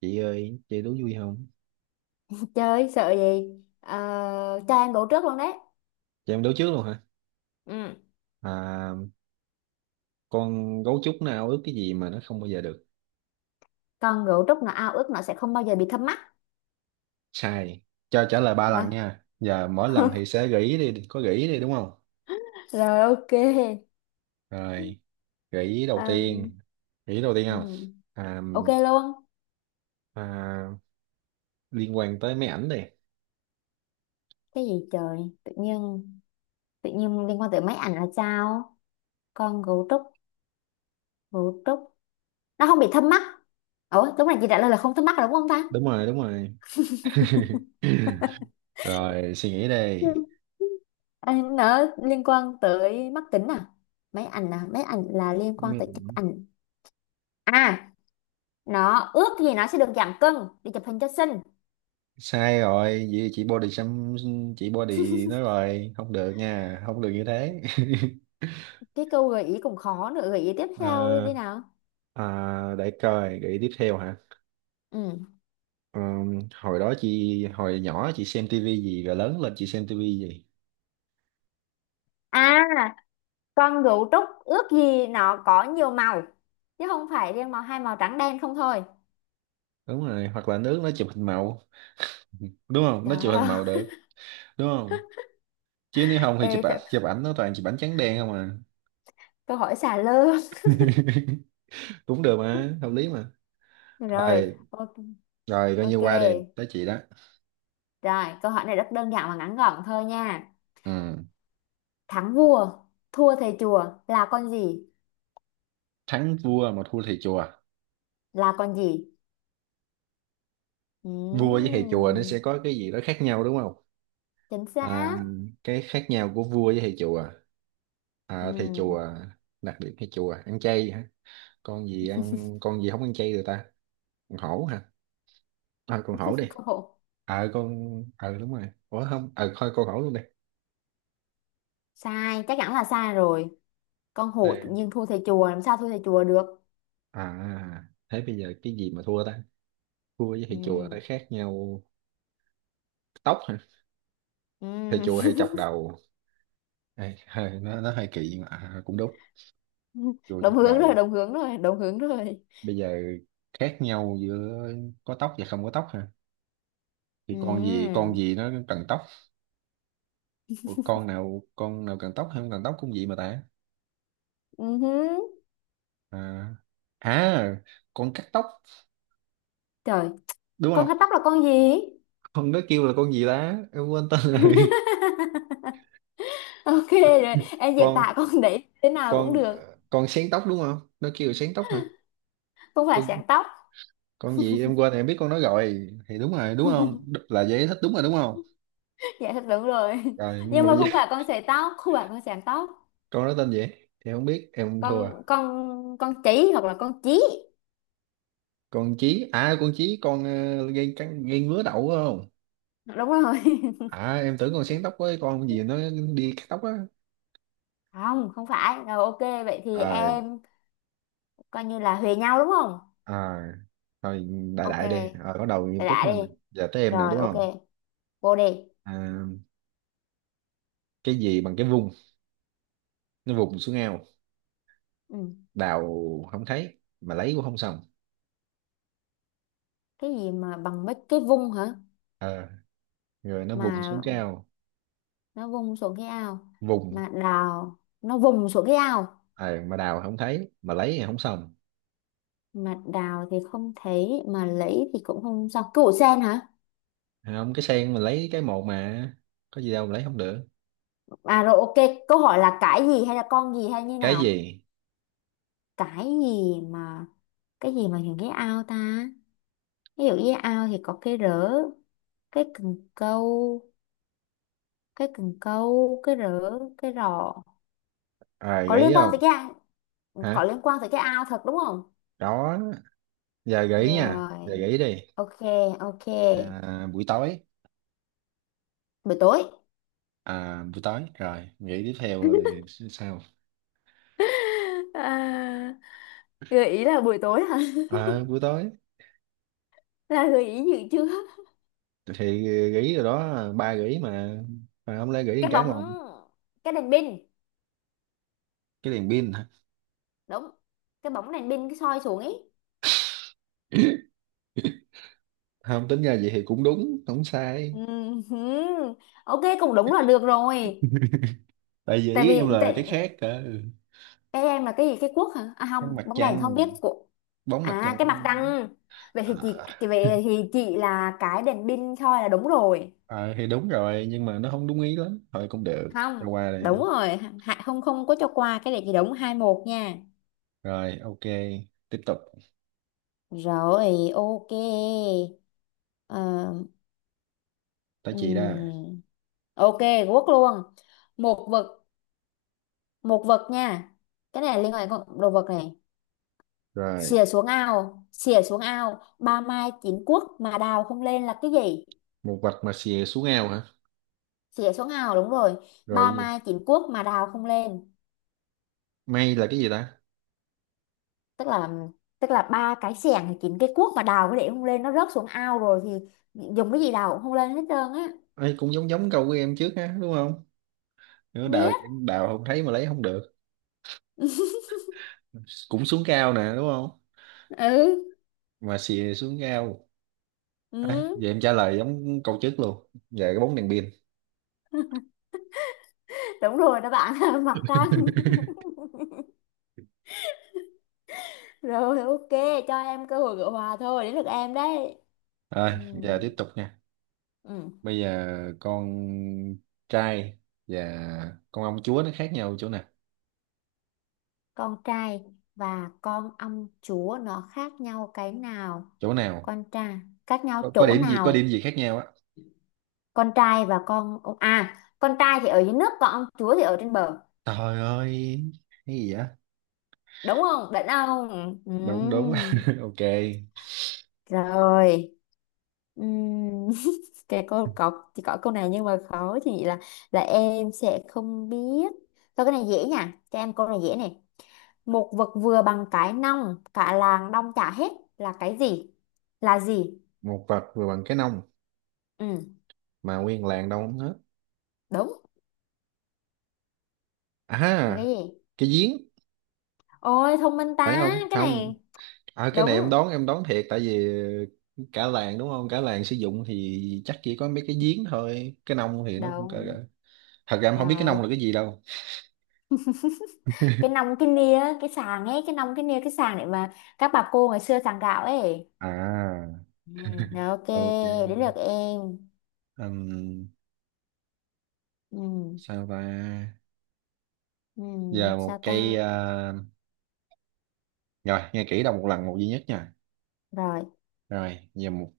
Chị ơi, chơi đố vui không? Chơi sợ gì. Ờ, cho em ngủ trước luôn đấy. Chị em đố trước luôn hả? Ừ. à, con gấu trúc nó ao ước cái gì mà nó không bao giờ được? Còn ngủ trước, nó ao ước nó sẽ không bao giờ bị thâm mắt. Sai. Cho trả lời ba lần Hả? nha, giờ mỗi lần thì sẽ gợi ý, đi có gợi ý đi, đúng không? Rồi, ok. Rồi, gợi ý đầu Ờ. tiên. Gợi ý đầu tiên Ừ. không? à, Ok luôn. à, Liên quan tới máy ảnh đi. Cái gì trời? Tự nhiên, tự nhiên liên quan tới máy ảnh là sao? Con ngủ trúc, ngủ trúc nó không bị thâm mắt. Ủa lúc này chị trả lời là không thâm mắt rồi đúng không ta? Đúng rồi, đúng rồi. Rồi, suy nghĩ đây. Ừ. Nó liên quan tới mắt kính à? Máy ảnh à, máy ảnh là liên quan tới chụp Ừ, ảnh à. Nó ước gì nó sẽ được giảm cân để chụp hình cho xinh. sai rồi. Vậy chị body xăm, chị body nói rồi, không được nha, không được như thế. Cái câu gợi ý cũng khó nữa, gợi ý tiếp theo đi Ờ, nào. Để coi cái tiếp theo hả? Ừ. Hồi đó chị, hồi nhỏ chị xem tivi gì, rồi lớn lên chị xem tivi gì? À, con gấu trúc ước gì nó có nhiều màu, chứ không phải riêng màu, hai màu trắng đen không thôi. Đúng rồi, hoặc là nước nó chụp hình màu, đúng không, nó Trời chụp hình ơi! màu được, đúng không? Chứ nếu không thì chụp Ê, ảnh, chụp ảnh nó toàn chụp ảnh trắng đen không à. câu hỏi xà lơ. Cũng được mà, hợp lý mà. Rồi Rồi, ok. rồi coi như Ok. qua, đi tới chị đó. Rồi câu hỏi này rất đơn giản và ngắn gọn thôi nha. Ừm, Thắng vua, thua thầy chùa là con gì? thắng vua mà thua thầy chùa. Là con gì? Vua với thầy chùa nó Ừm, sẽ có cái gì đó khác nhau, đúng không? chính xác. À, cái khác nhau của vua với thầy chùa. Thầy Ừm. chùa. Đặc điểm thầy chùa ăn chay hả? Con gì ăn, con gì không ăn chay rồi ta? Con hổ hả? Con hổ đi. Khổ. Ờ con, ờ đúng rồi, ủa không, ờ thôi con hổ luôn đi. Sai, chắc chắn là sai rồi. Con hổ Đây. tự nhiên thua thầy chùa, làm sao thua thầy chùa được? À, thế bây giờ cái gì mà thua ta? Vua với thầy chùa nó Ừ. khác nhau. Tóc hả? Thầy chùa Ừ. hay chọc đầu. Ê, hơi, nó hơi kỳ nhưng mà cũng đúng. Chùa Đồng chọc hướng đầu. rồi, đồng hướng rồi, đồng hướng rồi. Bây giờ khác nhau giữa có tóc và không có tóc hả? Thì con gì Ừ. con gì nó cần tóc. Ủa, con nào cần tóc hay không cần tóc cũng vậy mà ta? Ừ. à, à con cắt tóc, Trời. đúng Con cắt không? tóc là con gì? Con đó kêu là con gì ta, em quên tên rồi. Ok rồi, em diễn con tả con đấy thế nào cũng con được. Con sén tóc đúng không, nó kêu là sén tóc hả? Không phải, con, sáng tóc. con gì em quên, em biết con nó rồi thì đúng rồi đúng không? Là giải thích đúng rồi đúng không? Dạ thật đúng rồi, Rồi nhưng nhưng mà mà bây giờ, không phải con sợi tóc, không phải con sáng tóc. con đó tên gì thì không biết, em thua. Con chỉ hoặc là con chí. Con chí à? Con chí, con gây cắn gây ngứa đậu phải không? Đúng rồi. À em tưởng con sén tóc với con gì nó đi cắt tóc á. Không, không phải rồi. Ok vậy thì À, em coi như là huề nhau đúng không? à, thôi, đại Ok. đại đi, rồi bắt đầu nghiêm túc Đã hơn nè. đi. Giờ tới em nè Rồi đúng ok, không? vô đi. à, cái gì bằng cái vùng, nó vùng xuống ao, Ừ. đào không thấy mà lấy cũng không xong. Cái gì mà bằng mấy cái vung hả? Ờ, rồi nó vùng xuống Mà cao. nó vung xuống cái ao, Vùng. mà đào nó vùng xuống cái ao, Mà đào không thấy mà lấy thì không xong. mà đào thì không thấy mà lấy thì cũng không sao. Củ sen hả? Thấy không, cái sen mình lấy cái một mà, có gì đâu mà lấy không được. À rồi ok. Câu hỏi là cái gì hay là con gì hay như Cái nào? gì. Cái gì mà, cái gì mà những cái ao ta? Ví dụ như ao thì có cái rỡ, cái cần câu. Cái cần câu, cái rỡ, cái rọ. Có Gợi ý liên quan không? tới cái, có Hả? liên quan tới cái ao thật đúng không? Đó, giờ gợi ý nha, giờ Rồi, gợi ý đi. ok. Ok. Buổi tối. Buổi tối. Buổi tối rồi, nghĩ tiếp theo rồi. Sao? à, Gợi ý là buổi tối hả? Buổi tối Là gợi ý gì chưa? thì gỉ rồi đó, ba gỉ mà không lẽ gỉ một Cái cái bóng, một. cái đèn pin. Cái đèn pin hả? Đúng. Cái bóng đèn pin, cái soi xuống ấy. Không, tính ra vậy thì cũng đúng không sai. Ừm, ok, cũng đúng là được rồi. Tại vì tại ý em vì là cái tại khác cơ. cái em là cái gì? Cái cuốc hả? À Cái không, mặt bóng đèn không trăng, biết của. bóng mặt À, trăng. cái mặt trăng. Vậy thì chị À, chị vậy thì chị là cái đèn pin soi là đúng rồi. ờ, thì đúng rồi nhưng mà nó không đúng ý lắm, thôi cũng được, cho Không qua đúng đây. rồi. Hạ không, không có cho qua, cái này chị đúng hai một nha. Rồi ok, tiếp tục. Rồi ok. Ờ. Tới chị đó. Ừm, ok. Quốc luôn. Một vật, một vật nha. Cái này liên quan đến con đồ vật này. Rồi, Xìa xuống ao, xìa xuống ao, ba mai chín cuốc mà đào không lên là cái gì? một vạch mà xìa xuống ao hả? Xìa xuống ao đúng rồi. Rồi Ba gì? mai chín cuốc mà đào không lên. May là cái gì ta? Tức là, tức là ba cái xẻng thì chín cái cuốc mà đào cái để không lên, nó rớt xuống ao rồi thì dùng cái gì đào cũng không lên hết trơn á. Ấy cũng giống giống câu của em trước ha, đúng không? Nữa, đào Biết. đào không thấy mà lấy không được, cũng xuống cao nè đúng không, Ừ. mà xì xuống ao. À, Ừ. vậy em trả lời giống câu trước luôn, về cái bóng đèn pin. Đúng rồi đó bạn. Mặt trăng. Rồi ok. Cho em cơ hội gỡ hòa thôi, đến lượt em đấy. Rồi, Ừ. giờ tiếp tục nha. Ừ. Bây giờ con trai và con ông chúa nó khác nhau chỗ nào? Con trai và con ông chúa nó khác nhau cái nào? Chỗ nào? Con trai khác nhau Có chỗ điểm gì, có điểm nào? gì khác nhau á? Con trai và con ông, à con trai thì ở dưới nước, còn ông chúa thì ở trên bờ. Trời ơi, cái gì á? Đúng không, định không? Ừ. Đâu cũng đúng. Ừ. Ok. Rồi. Ừm, cái câu có chỉ có câu này nhưng mà khó thì là em sẽ không biết. Thôi cái này dễ nha, cho em câu này dễ này. Một vật vừa bằng cái nòng, cả làng đong chả hết là cái gì? Là gì? Một vật vừa bằng cái nông Ừ. mà nguyên làng đâu không hết. Đúng. Là À, cái gì? cái giếng. Ôi thông minh Phải ta không cái không? này. À, cái này em Đúng. đoán, em đoán thiệt, tại vì cả làng đúng không, cả làng sử dụng thì chắc chỉ có mấy cái giếng thôi, cái nông thì nó cũng cỡ Đúng cỡ. Thật ra em không biết cái rồi. nông là cái gì đâu. Cái nòng, cái nia, cái sàng ấy. Cái nòng, cái nia, cái sàng để mà các bà cô ngày xưa sàng gạo ấy. À, Ừ. Rồi ok. ok. Đến lượt em. Ừm, Ừ. sao ta? Ừ, Giờ một sao cây ta? Rồi nghe kỹ đâu một lần một duy nhất nha. Rồi. Rồi giờ, một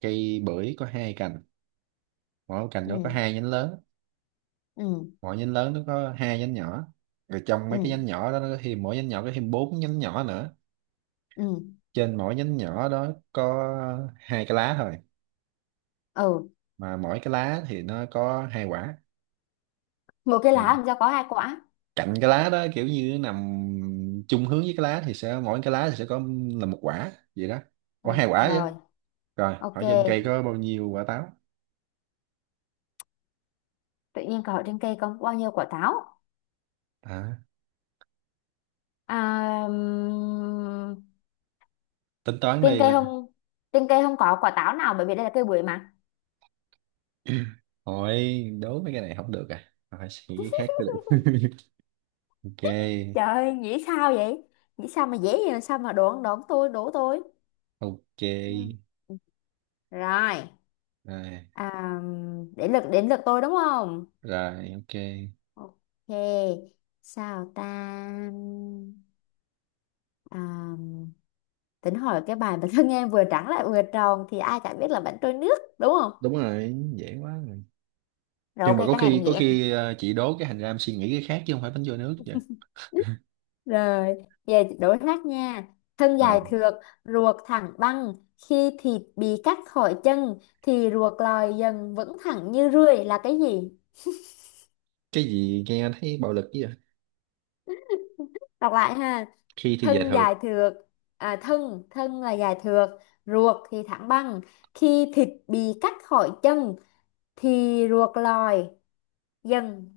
cây bưởi có hai cành, mỗi cành đó có Ừ. hai nhánh lớn, Ừ. mỗi nhánh lớn nó có hai nhánh nhỏ. Rồi trong Ừ. mấy cái nhánh nhỏ đó nó có thêm, mỗi nhánh nhỏ có thêm bốn nhánh nhỏ nữa. Ừ. Trên mỗi nhánh nhỏ đó có hai cái lá thôi, Ừ. mà mỗi cái lá thì nó có hai quả. Một cái lá Thì làm sao có hai quả? cạnh cái lá đó kiểu như nó nằm chung hướng với cái lá thì sẽ, mỗi cái lá thì sẽ có, là một quả vậy đó, có Rồi, hai quả chứ. rồi. Rồi Ok. hỏi trên cây có bao nhiêu quả táo? Tự nhiên cậu trên cây có bao nhiêu quả táo? à, À, Tính toán trên đi cây là. không, trên cây không có quả táo nào bởi vì đây là cây bưởi mà. Hỏi đố mấy cái này không được à, hỏi suy nghĩ cái khác mới được. Ok Trời ơi, nghĩ sao vậy? Nghĩ sao mà dễ vậy, sao mà đoán, đoán tôi đố tôi? ok. Ừ. Rồi. Rồi. À, đến lượt tôi đúng không? Rồi ok. Ok, sao ta? À, tính hỏi cái bài mà thân em vừa trắng lại vừa tròn thì ai chả biết là bánh trôi nước đúng không? Đúng rồi, dễ quá rồi. Rồi Nhưng ok, mà có cái này khi, cũng dễ có này. khi chị đố cái hành ra em suy nghĩ cái khác chứ không phải bánh trôi nước vậy. Rồi về đối hát nha. Thân dài thượt, ruột thẳng băng. Khi thịt bị cắt khỏi chân thì ruột lòi dần vững thẳng như rươi là cái gì? Cái gì nghe thấy bạo lực chứ vậy? Đọc lại ha. Khi thì dài Thân thượt. dài thượt, à, thân thân là dài thượt, ruột thì thẳng băng. Khi thịt bị cắt khỏi chân thì ruột lòi dần,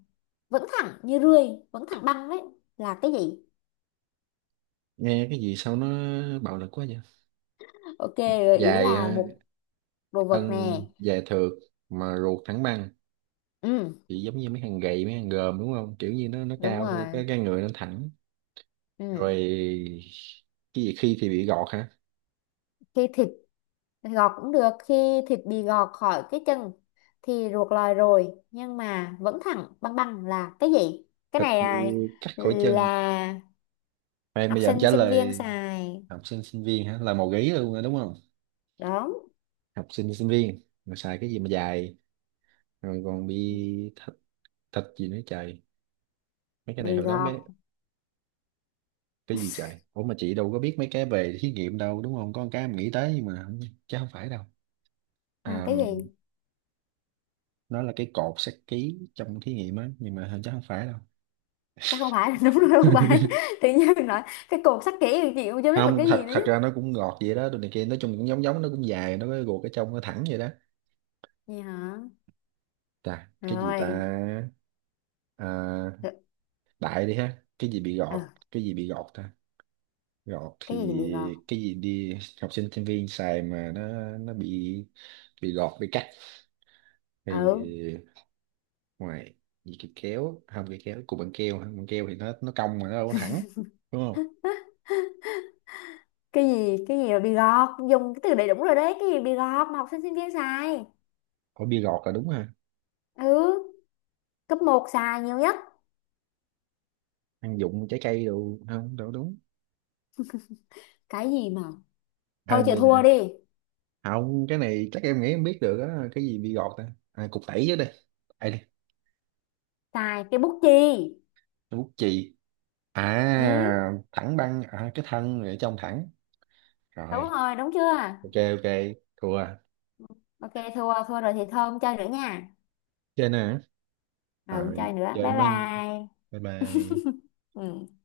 vẫn thẳng như rươi, vẫn thẳng băng đấy là cái gì? Nghe cái gì sao nó bạo lực quá vậy? Ok, gợi ý Dài, là một đồ vật thân nè. dài thượt mà ruột thẳng băng, Ừ, thì giống như mấy thằng gầy, mấy thằng gờm đúng không, kiểu như nó đúng cao thôi, rồi. cái người nó thẳng. Ừ. Rồi, cái gì khi thì bị gọt hả? Khi thịt, gọt cũng được, khi thịt bị gọt khỏi cái chân thì ruột lòi rồi nhưng mà vẫn thẳng băng băng là cái gì? Cái Thịt này bị à, cắt khỏi chân. là Khoan, bây học giờ em sinh trả sinh viên lời. xài. Học sinh sinh viên hả? Là màu gấy luôn rồi đúng không? Đúng. Học sinh sinh viên mà xài cái gì mà dài, rồi còn bị thịt, thịt gì nữa trời. Mấy cái Bị này hồi đó gọt. mấy, cái gì trời, ủa mà chị đâu có biết mấy cái về thí nghiệm đâu, đúng không, có một cái mình nghĩ tới nhưng mà chứ không phải đâu. À, À, cái gì? nó là cái cột sát ký trong thí nghiệm á, nhưng mà hình chắc không phải đâu. Chắc không phải. Đúng rồi, không phải. Tự nhiên nói cái cột sắt kỹ thì chị cũng chưa biết là Không, cái thật, gì nữa thật chứ. ra nó cũng ngọt vậy đó, đồ này kia nói chung cũng giống giống, nó cũng dài, nó có cái ruột ở trong nó thẳng vậy đó. Gì hả? Chà, cái gì ta? Rồi. à, Được. Đại đi ha, cái gì bị Ờ, gọt. Cái gì bị gọt ta? Gọt cái gì bị gọt? thì cái gì đi? Học sinh sinh viên xài mà nó bị gọt bị cắt Ừ. thì ngoài, gì, cái kéo không? Cái kéo cục bằng keo hả? Bằng keo thì nó cong mà nó đâu có thẳng, đúng không? Cái gì, cái gì mà bị gọt, dùng cái từ đầy đủ rồi đấy. Cái gì bị gọt mà học sinh sinh viên xài? Có bia gọt là đúng ha. Ừ. Cấp một xài nhiều nhất. Ăn dụng trái cây đồ không đâu đúng. Cái gì mà, thôi Khoan chịu thua mình, đi. không cái này chắc em nghĩ em biết được á, cái gì bia gọt ta, cục tẩy chứ đây. Đây đi. Xài cái bút chì. Cái bút chì. Ừ, À, thẳng băng, cái thân ở trong thẳng. đúng Rồi. rồi đúng chưa? Ok ok, thua. Ok, thua, thua rồi thì thôi, không chơi nữa nha. Chơi nè. Ừ, không Rồi chơi nữa, chơi bye mới. bye. Bye bye. Ừ.